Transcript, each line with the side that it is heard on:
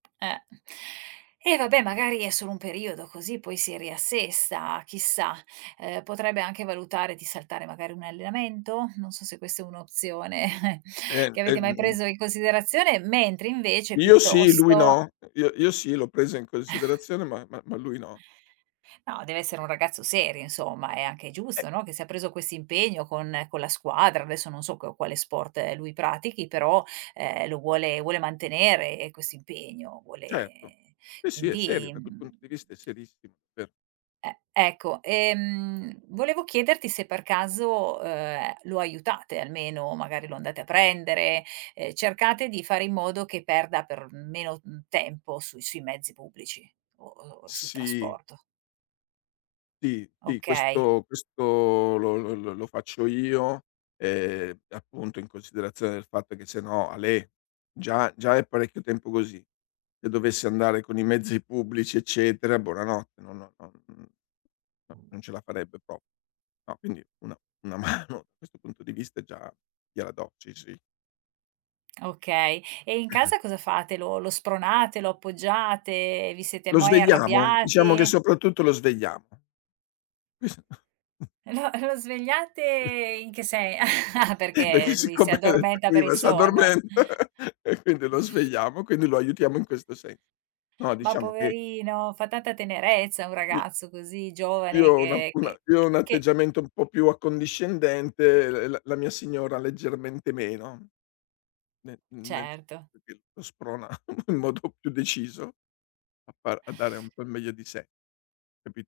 right: Eh. Eh vabbè, magari è solo un periodo così, poi si riassesta, chissà. Ehm, potrebbe anche valutare di saltare magari un allenamento? Non so se questa è un'opzione
left: E,
right: che avete mai
left: ehm
right: preso in considerazione, mentre invece
left: Io sì, lui
right: piuttosto
left: no. Io io sì, l'ho presa in considerazione, ma ma ma lui no.
right: No, deve essere un ragazzo serio, insomma, è anche
left: Eh.
right: giusto, no, che se ha preso questo impegno con con la squadra, adesso non so qua quale sport lui pratichi, però, ehm, lo vuole vuole mantenere eh, questo impegno,
left: Certo.
right: vuole
left: Sì, sì è serio.
right: quindi,
left: Da quel punto
right: mhmm
left: di vista è serissimo. Ver
right: E ecco. Ehm, volevo chiederti se per caso, ehm, lo aiutate almeno, magari lo andate a prendere, ehm, cercate di fare in modo che perda per meno. mhmm, tempo sui sui mezzi pubblici, o o sul
left: Sì.
right: trasporto?
left: Sì, sì,
right: Okay.
left: questo questo lo lo lo lo faccio io, ehm, appunto in considerazione del fatto che se no, alè: già già è parecchio tempo così; se dovesse andare con i mezzi pubblici, eccetera, buonanotte, no no non n no, non ce la farebbe pro No, quindi una una mano, questo punto di vista già gliela do. Ci, sì.
right: Okay. E in casa cosa fate? Lo lo spronate, lo appoggiate, vi siete
left: Lo
right: mai
left: svegliamo? Diciamo che
right: arrabbiati?
left: soprattutto lo svegliamo.
right: Lo lo svegliate in che se
left: Beh che
right: perché lui si
left: siccome
right: addormenta per il
left: prima
right: sonno.
left: s'addormenta, e quindi lo svegliamo, quindi lo aiutiamo in questo se no,
right: Ma
left: diciamo che
right: poverino! Fa tanta tenerezza un
left: I
right: ragazzo così
left: io
right: giovane
left: ho una
right: che
left: una
right: che
left: io
right: c
left: ho un
right: che
left: atteggiamento un po' più accondiscendente, l la la mia signora leggermente meno. Ne nel
right: Certo.
left: senso che lo sprona in modo più deciso a far a dare un po' il meglio di sé. Capi